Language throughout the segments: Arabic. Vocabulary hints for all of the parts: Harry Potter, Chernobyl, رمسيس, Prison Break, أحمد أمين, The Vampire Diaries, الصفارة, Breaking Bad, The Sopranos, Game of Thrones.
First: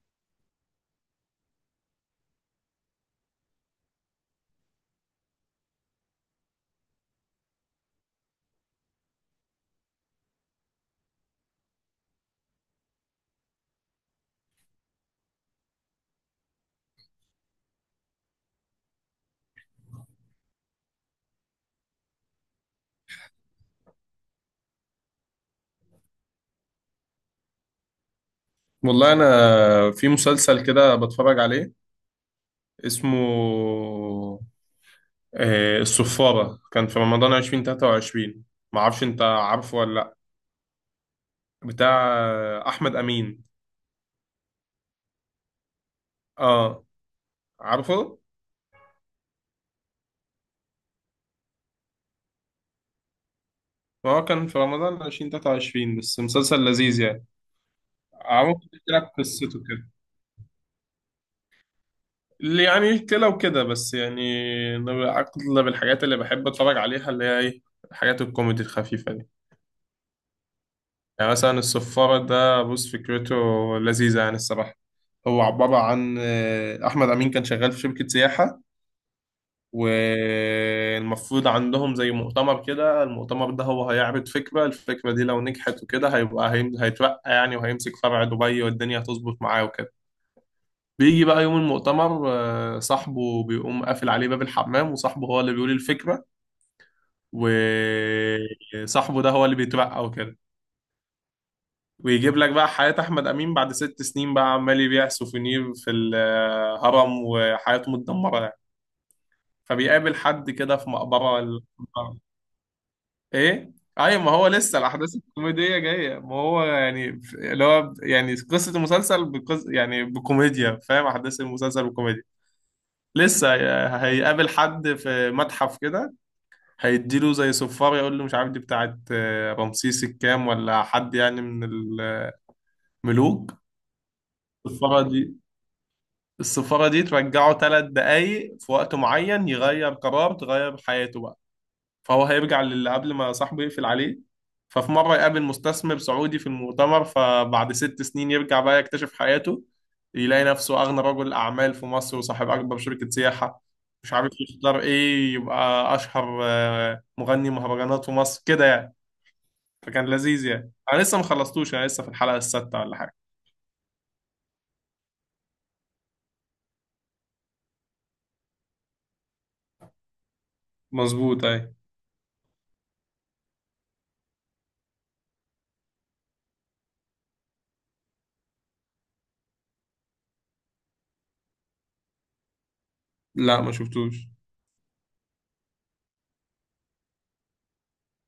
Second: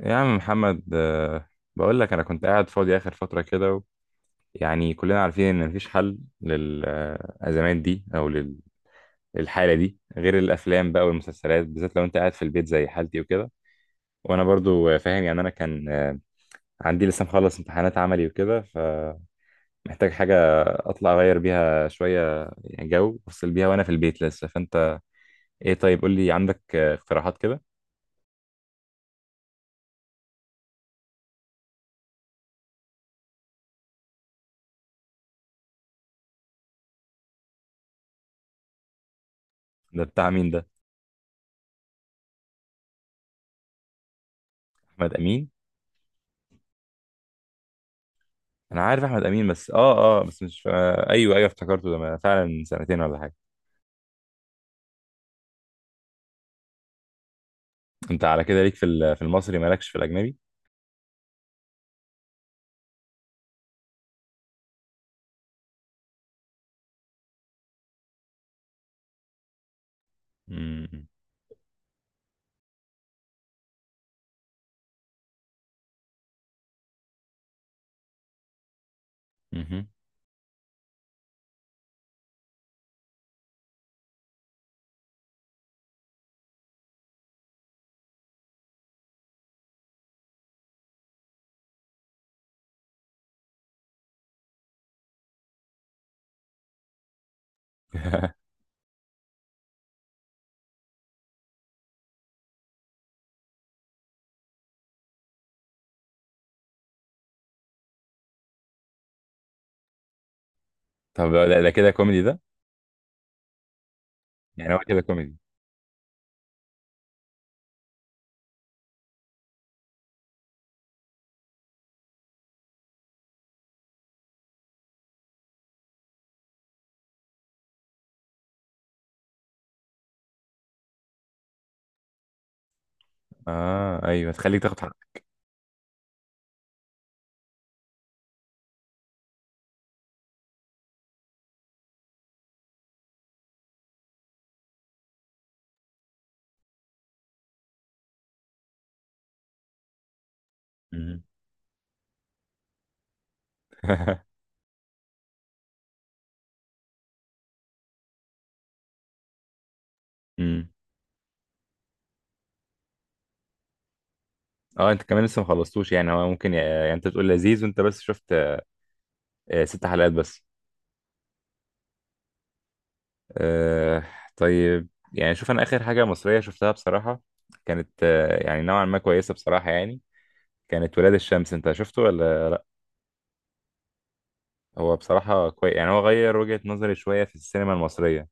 يا عم محمد، بقول لك انا كنت قاعد فاضي اخر فتره كده و... يعني كلنا عارفين ان مفيش حل للازمات دي او للحاله دي غير الافلام بقى والمسلسلات، بالذات لو انت قاعد في البيت زي حالتي وكده. وانا برضو فاهم يعني. انا كان عندي لسه مخلص امتحانات عملي وكده، فمحتاج حاجه اطلع اغير بيها شويه، يعني جو افصل بيها وانا في البيت لسه. فانت ايه؟ طيب قول لي، عندك اقتراحات كده؟ والله انا في مسلسل كده بتفرج عليه اسمه الصفارة. كان في رمضان 2023. ما اعرفش انت عارفه ولا ده لا. بتاع مين ده؟ بتاع احمد امين. احمد امين. اه، عارفه. انا عارف احمد امين، بس بس مش ايوه ايوه، افتكرته. ده فعلا من سنتين ولا حاجه. هو كان في رمضان 2023 بس مسلسل لذيذ يعني. انت على عمرو كده ليك احكي في لك في المصري، قصته مالكش كده، في الاجنبي؟ اللي يعني كده وكده بس يعني. أنا اغلب الحاجات اللي بحب اتفرج عليها اللي هي ايه، الحاجات الكوميدي الخفيفة. امم. يعني مثلا الصفارة ده بص فكرته لذيذة يعني الصراحة. هو عبارة عن أحمد أمين كان شغال في شركة سياحة. مهم. والمفروض عندهم زي مؤتمر كده، المؤتمر ده هو هيعرض فكرة، الفكرة دي لو نجحت وكده هيبقى هيترقى يعني، وهيمسك فرع دبي والدنيا هتظبط معاه وكده. بيجي بقى يوم المؤتمر، صاحبه بيقوم قافل عليه باب الحمام، وصاحبه هو اللي بيقول الفكرة. وصاحبه ده هو اللي بيترقى وكده. ويجيب لك بقى حياة أحمد أمين بعد ست سنين بقى، عمال يبيع سوفينير في الهرم وحياته متدمرة يعني. فبيقابل حد كده في طب مقبرة ده كده كوميدي ده. إيه؟ أيوة، ما هو يعني هو لسه كده الأحداث كوميدي؟ الكوميدية جاية، ما هو يعني اللي هو يعني قصة المسلسل يعني بكوميديا، فاهم، أحداث المسلسل بكوميديا. لسه هيقابل حد في متحف كده، هيديله زي صفار، يقول له مش عارف دي بتاعت رمسيس الكام، ولا حد يعني من الملوك. اه ايوه، تخليك تاخد الصفارة حقك. دي، السفارة دي ترجعه ثلاث دقايق في وقت معين، يغير قرار تغير حياته بقى. فهو هيرجع للي قبل ما صاحبه يقفل عليه. ففي مرة يقابل مستثمر سعودي في المؤتمر، فبعد ست سنين يرجع بقى، يكتشف حياته، يلاقي نفسه أغنى مهم. رجل أعمال في مصر وصاحب أكبر شركة سياحة. مش عارف يختار إيه، يبقى أشهر مغني مهرجانات في مصر كده يعني. فكان لذيذ مم. يعني. أنا لسه ما خلصتوش، أنا لسه في الحلقة السادسة ولا حاجة. اه، انت كمان لسه ما خلصتوش، يعني هو ممكن يعني انت بتقول لذيذ وانت بس شفت ست حلقات بس. مظبوط، أي. آه طيب يعني شوف، انا اخر حاجه مصريه شفتها بصراحه كانت يعني نوعا ما كويسه بصراحه يعني. كانت ولاد الشمس، انت شفته ولا؟ لا، ما شفتوش. هو بصراحة كويس، يعني هو غير وجهة نظري شوية في السينما المصرية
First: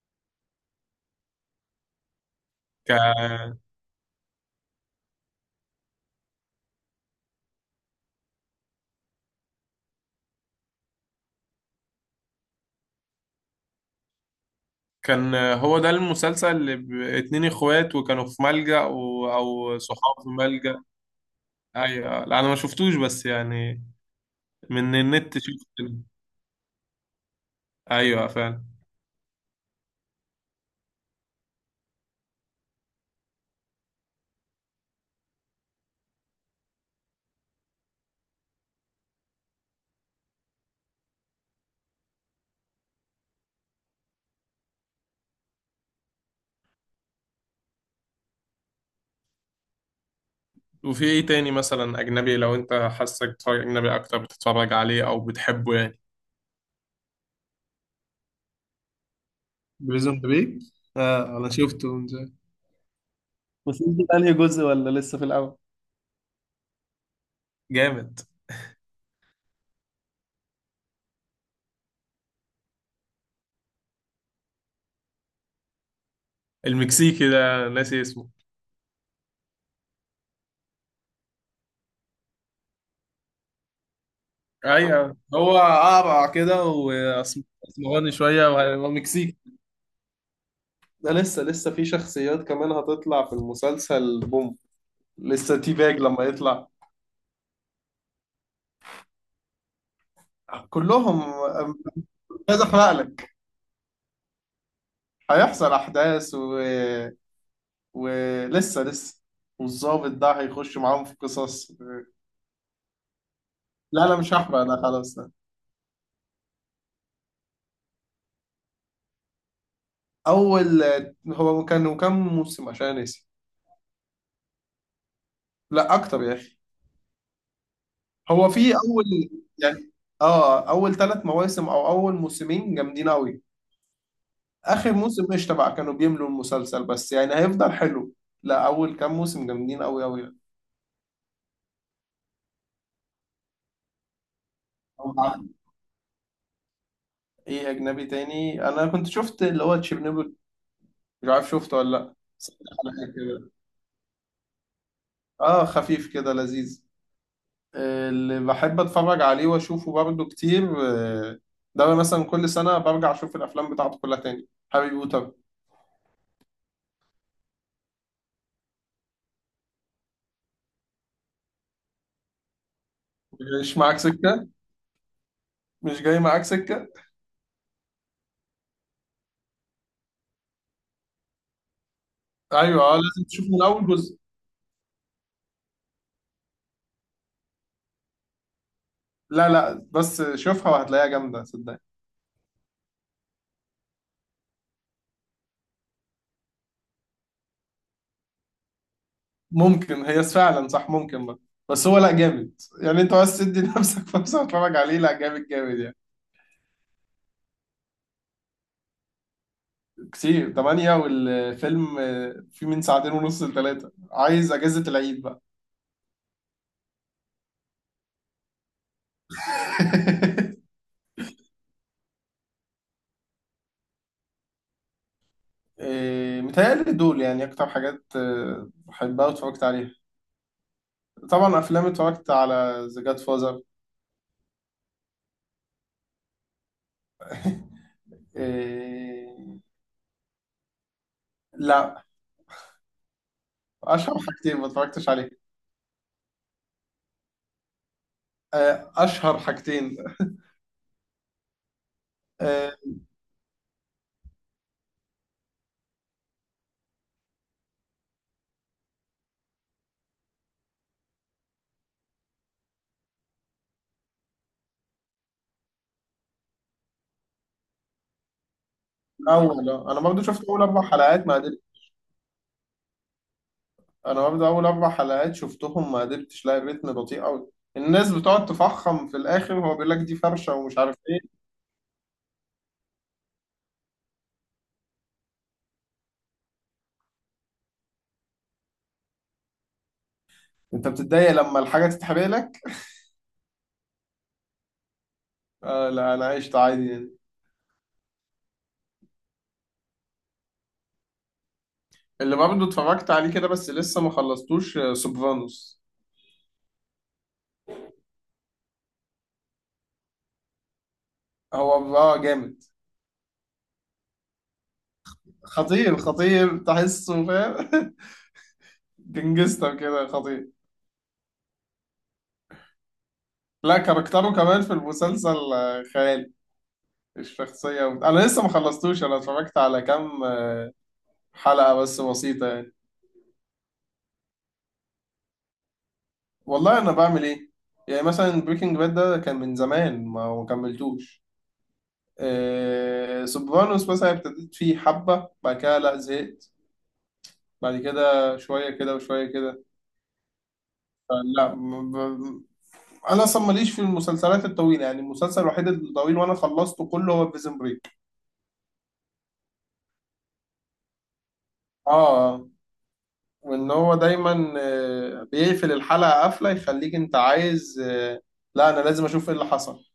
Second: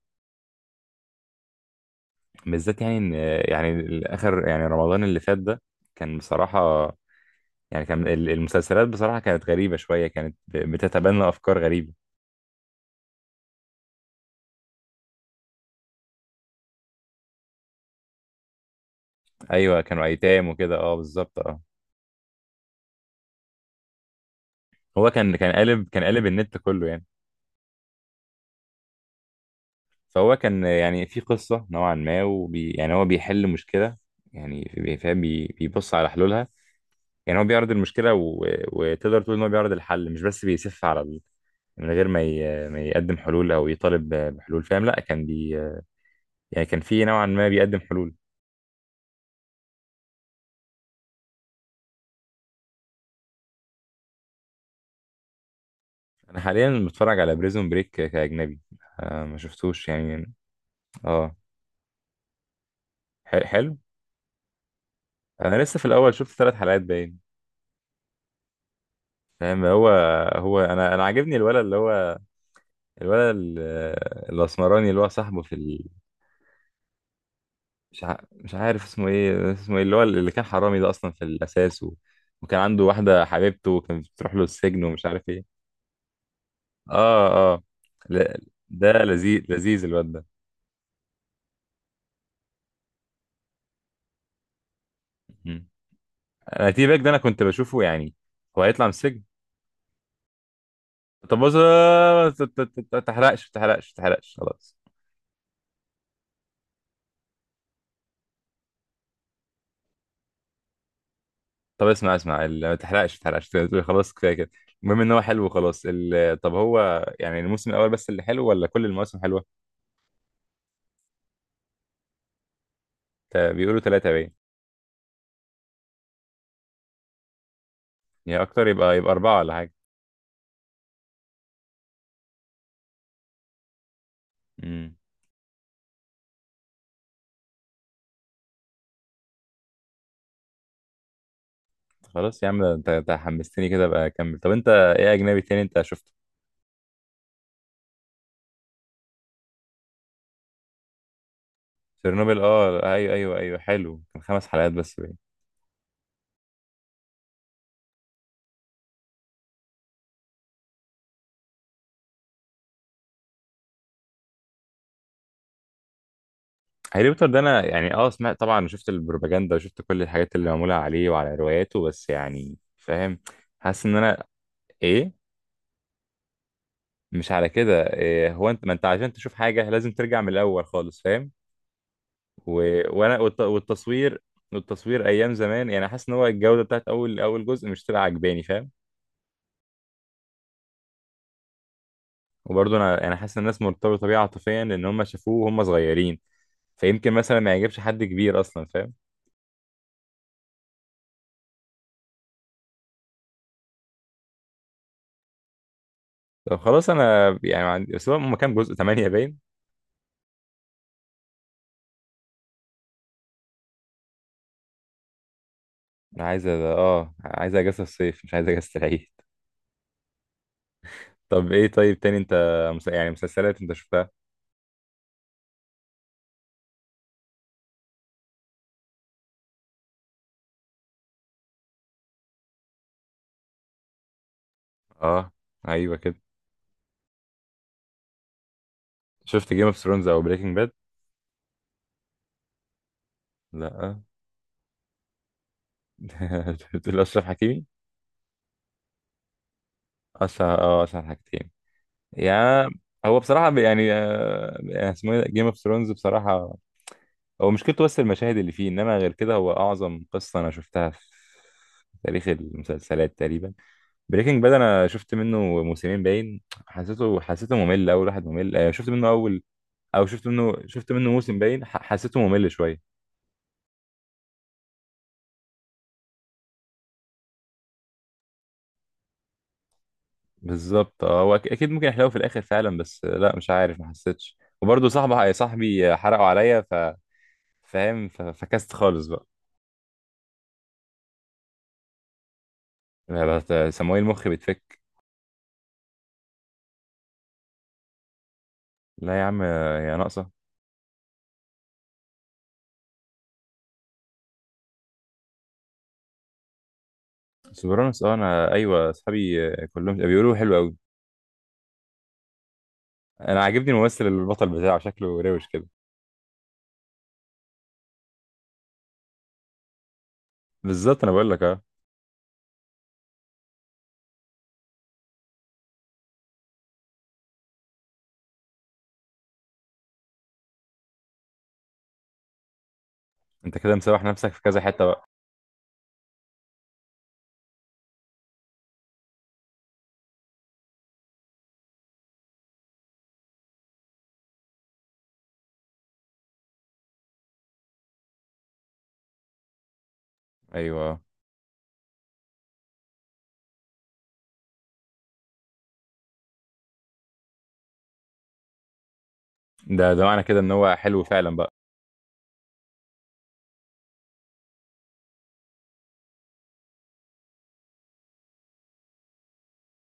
بالذات، يعني إن، ك يعني آخر، يعني رمضان اللي فات ده كان بصراحة، يعني كان المسلسلات بصراحة كانت غريبة شوية، كانت بتتبنى أفكار غريبة. كان هو ده المسلسل اللي اتنين اخوات، وكانوا في ملجأ او أيوة كانوا صحاب في أيتام وكده، ملجأ. أه بالظبط، أه. ايوه، لا انا ما شفتوش بس يعني من هو كان النت كان شفت. قالب كان قالب النت كله يعني. ايوه فعلا. فهو كان يعني في قصة نوعا ما، وبي يعني هو بيحل مشكلة، يعني فاهم، بيبص على حلولها. يعني هو بيعرض المشكله و... وتقدر تقول ان هو بيعرض الحل، مش بس بيسف على ال... من غير ما ي... ما يقدم حلول، او يطالب بحلول، فاهم؟ لا كان بي، يعني كان في نوعا ما بيقدم حلول. وفي ايه تاني مثلا اجنبي، لو انت حاسك بتتفرج اجنبي اكتر بتتفرج عليه او بتحبه يعني. انا حاليا بتفرج على بريزون بريك كاجنبي. ما شفتوش بريزون يعني؟ بريك. اه آه، أنا شفته من زمان. حلو. بس انت انهي جزء ولا لسه في الاول؟ انا لسه في الاول، شفت 3 حلقات باين. جامد. فاهم؟ هو انا عاجبني الولد اللي هو، الولد الاسمراني، اللي هو صاحبه في. المكسيكي ده ناسي اسمه. مش عارف اسمه ايه، اسمه ايه اللي هو اللي كان حرامي ده اصلا في الاساس، و... وكان عنده واحده حبيبته وكانت بتروح له السجن ومش ايوه، عارف هو ايه. اقرع كده اه واسمراني لا، شويه وهو ده مكسيكي. لذيذ لذيذ الواد ده. ده لسه في شخصيات كمان هتطلع في المسلسل بوم، لسه مم. تي باج لما يطلع. انا تي باك ده انا كنت بشوفه يعني. هو هيطلع من السجن؟ كلهم. طب بص، مش عايز احرق ما لك. تحرقش ما تحرقش ما تحرقش خلاص. هيحصل احداث ولسه، والظابط ده هيخش معاهم في قصص. طب اسمع اسمع ما تحرقش ما تحرقش، لا خلاص لا، كفايه مش كده. هحرق انا، المهم ان خلاص هو ده. حلو وخلاص ال... طب هو يعني الموسم الاول بس اللي حلو ولا كل المواسم حلوه؟ اول. هو كان كام موسم عشان نسي؟ بيقولوا ثلاثه باين. لا اكتر يا اخي. يعني هو في اكتر، يبقى اول اربعه ولا حاجه. يعني، اه اول ثلاث مواسم او اول موسمين جامدين قوي. اخر امم. موسم مش تبع، كانوا بيملوا المسلسل، بس يعني هيفضل حلو. لا، اول كام موسم جامدين قوي قوي يعني. خلاص يا عم، ده انت حمستني كده، بقى اكمل. طب انت ايه أو عارف. اجنبي تاني انت شفته؟ ايه اجنبي تاني؟ انا كنت شفت اللي هو تشيرنوبل، مش عارف شفته ولا لا، تشيرنوبل، بس اه حلقة ايوه ايوه كده. ايوه حلو، كان 5 حلقات بس باين. اه، خفيف كده لذيذ. اللي بحب اتفرج عليه واشوفه برضه كتير، ده مثلا كل سنة برجع اشوف الافلام بتاعته كلها تاني، هاري بوتر. هاري بوتر ده انا يعني اه سمعت طبعا، شفت البروباجندا وشفت كل الحاجات اللي معموله عليه وعلى رواياته، بس يعني فاهم، مش حاسس ان معاك انا، سكة. ايه؟ مش جاي معاك سكة. مش على كده. إيه هو؟ انت ما انت عشان تشوف حاجه لازم ترجع من الاول خالص، فاهم؟ و... ايوه، اه وانا لازم تشوف من اول جزء. والتصوير، والتصوير ايام زمان يعني، حاسس ان هو الجوده بتاعت اول جزء مش تبقى عجباني، فاهم؟ لا لا، بس شوفها وهتلاقيها جامدة صدقني. وبرضه انا يعني حاسس ان الناس مرتبطه بيه عاطفيا، لان هم شافوه وهم صغيرين، فيمكن مثلا ما يعجبش حد كبير اصلا، فاهم؟ ممكن، هي فعلا صح، ممكن بقى. بس هو لا جامد يعني، انت بس تدي لنفسك فرصه تتفرج عليه، لا جامد جامد يعني. طب خلاص، انا يعني ما عندي. بس هو هم كام جزء، 8 باين. كتير، تمانية. والفيلم فيه من ساعتين ونص لثلاثة، عايز اجازة العيد بقى. انا عايز اه عايز اجازه الصيف، مش عايز اجازه العيد. طب ايه طيب تاني انت يعني مسلسلات انت شفتها؟ متهيألي دول يعني اكتر حاجات بحبها واتفرجت عليها. طبعا افلام اتفرجت على ذا جاد فازر. اه ايوه كده. شفت جيم اوف ثرونز او بريكنج باد؟ لا، لا. اشهر حاجتين ما اتفرجتش عليها. بتقول اشرف حكيمي؟ اشهر حاجتين. اشرف، اه اشرف حكيمي؟ يا، آه، هو بصراحه يعني اسمه جيم اوف ثرونز. بصراحه هو مشكلته بس المشاهد اللي فيه، انما غير كده هو اعظم قصه انا شفتها في تاريخ المسلسلات تقريبا. بريكنج باد انا شفت منه موسمين باين، حسيته ممل، اول واحد ممل. شفت منه اول، الاول، انا او برضو شفت شفت منه اول اربع شفت منه حلقات ما. موسم باين، حسيته ممل شويه. انا برضه اول اربع حلقات شفتهم ما قدرتش، لاقي الريتم بطيء قوي. الناس بتقعد تفخم في الاخر وهو بيقول لك دي فرشه ومش عارف بالظبط. ايه. هو اكيد ممكن يحلو في الاخر فعلا، بس لا مش عارف، ما حسيتش. وبرضه صاحبي حرقوا عليا، ف فاهم، فكست خالص بقى. انت بتتضايق لما الحاجه تتحرق لك؟ لا، لا، سموه المخ بيتفك. لا، انا عشت عادي يعني. لا يا عم، يا ناقصه. اللي برضه اتفرجت عليه كده بس لسه ما خلصتوش سوبرانوس. سوبرانوس، اه انا ايوه اصحابي كلهم بيقولوا حلو قوي. هو جامد. انا عاجبني الممثل البطل بتاعه، شكله روش كده. خطير، خطير تحسه فاهم. جنجستر كده خطير. بالظبط، انا بقول لك اه. لا، كاركتره كمان في المسلسل خيالي، الشخصيه. انا لسه ما خلصتوش، انا اتفرجت على كام حلقه بس بسيطه يعني. انت كده مسوح نفسك في كذا حته بقى. والله انا بعمل ايه. يعني مثلا بريكنج باد ده كان من زمان ما كملتوش. آه، سوبرانوس مثلا ابتديت فيه حبة، بعد كده لا زهقت، بعد كده شوية كده وشوية كده. ايوه آه. لا انا اصلا ماليش في المسلسلات الطويلة، يعني المسلسل الوحيد الطويل وانا خلصته كله هو بريزن بريك. ده معنى كده ان هو حلو فعلا بقى. اه، وان هو دايما بيقفل الحلقة قفلة يخليك انت عايز، لا انا لازم اشوف ايه اللي حصل.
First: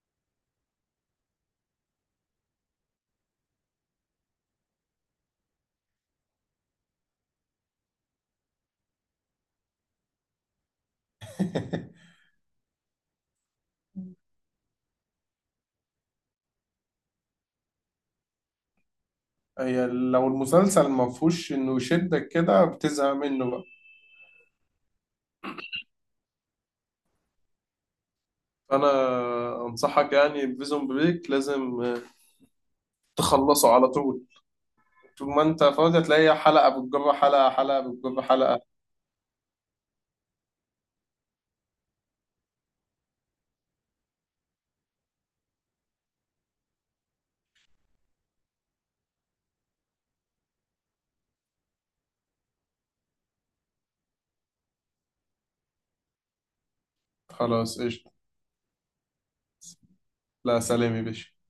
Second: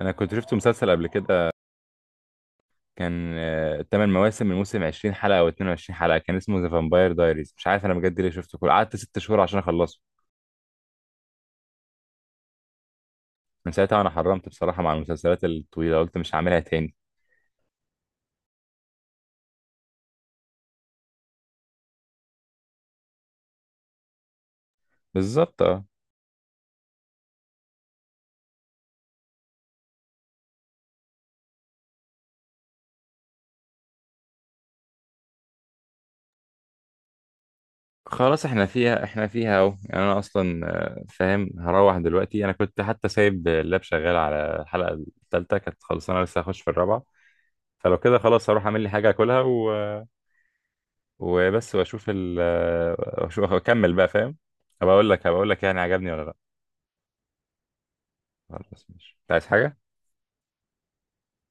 انا كنت شفت مسلسل قبل كده، كان تمن مواسم، الموسم 20 حلقه او 22 حلقه، كان اسمه ذا فامباير دايريز. مش عارف انا بجد ليه شفته كله، قعدت 6 شهور عشان اخلصه. من ساعتها وانا حرمت بصراحه مع المسلسلات الطويله، قلت مش هعملها تاني. هي لو المسلسل ما فيهوش انه يشدك كده بتزهق منه بقى. بالظبط اه. فانا انصحك يعني بفيزون بريك، لازم تخلصه على طول. طول ما انت فاضي هتلاقي حلقة بتجر حلقة، حلقة بتجر خلاص حلقة. احنا فيها احنا فيها اهو يعني. انا اصلا فاهم، هروح دلوقتي. انا كنت حتى سايب اللاب شغال على الحلقه الثالثه، كانت خلصانه، لسه هخش في الرابعه. فلو كده خلاص هروح اعمل لي حاجه اكلها، و... وبس واشوف ال آه، واشوف اكمل بقى، فاهم؟ هبقى اقول لك، هبقى اقول لك يعني عجبني ولا لا. خلاص قشطة. خلاص ماشي، انت عايز حاجه؟ لا، سلام يا باشا.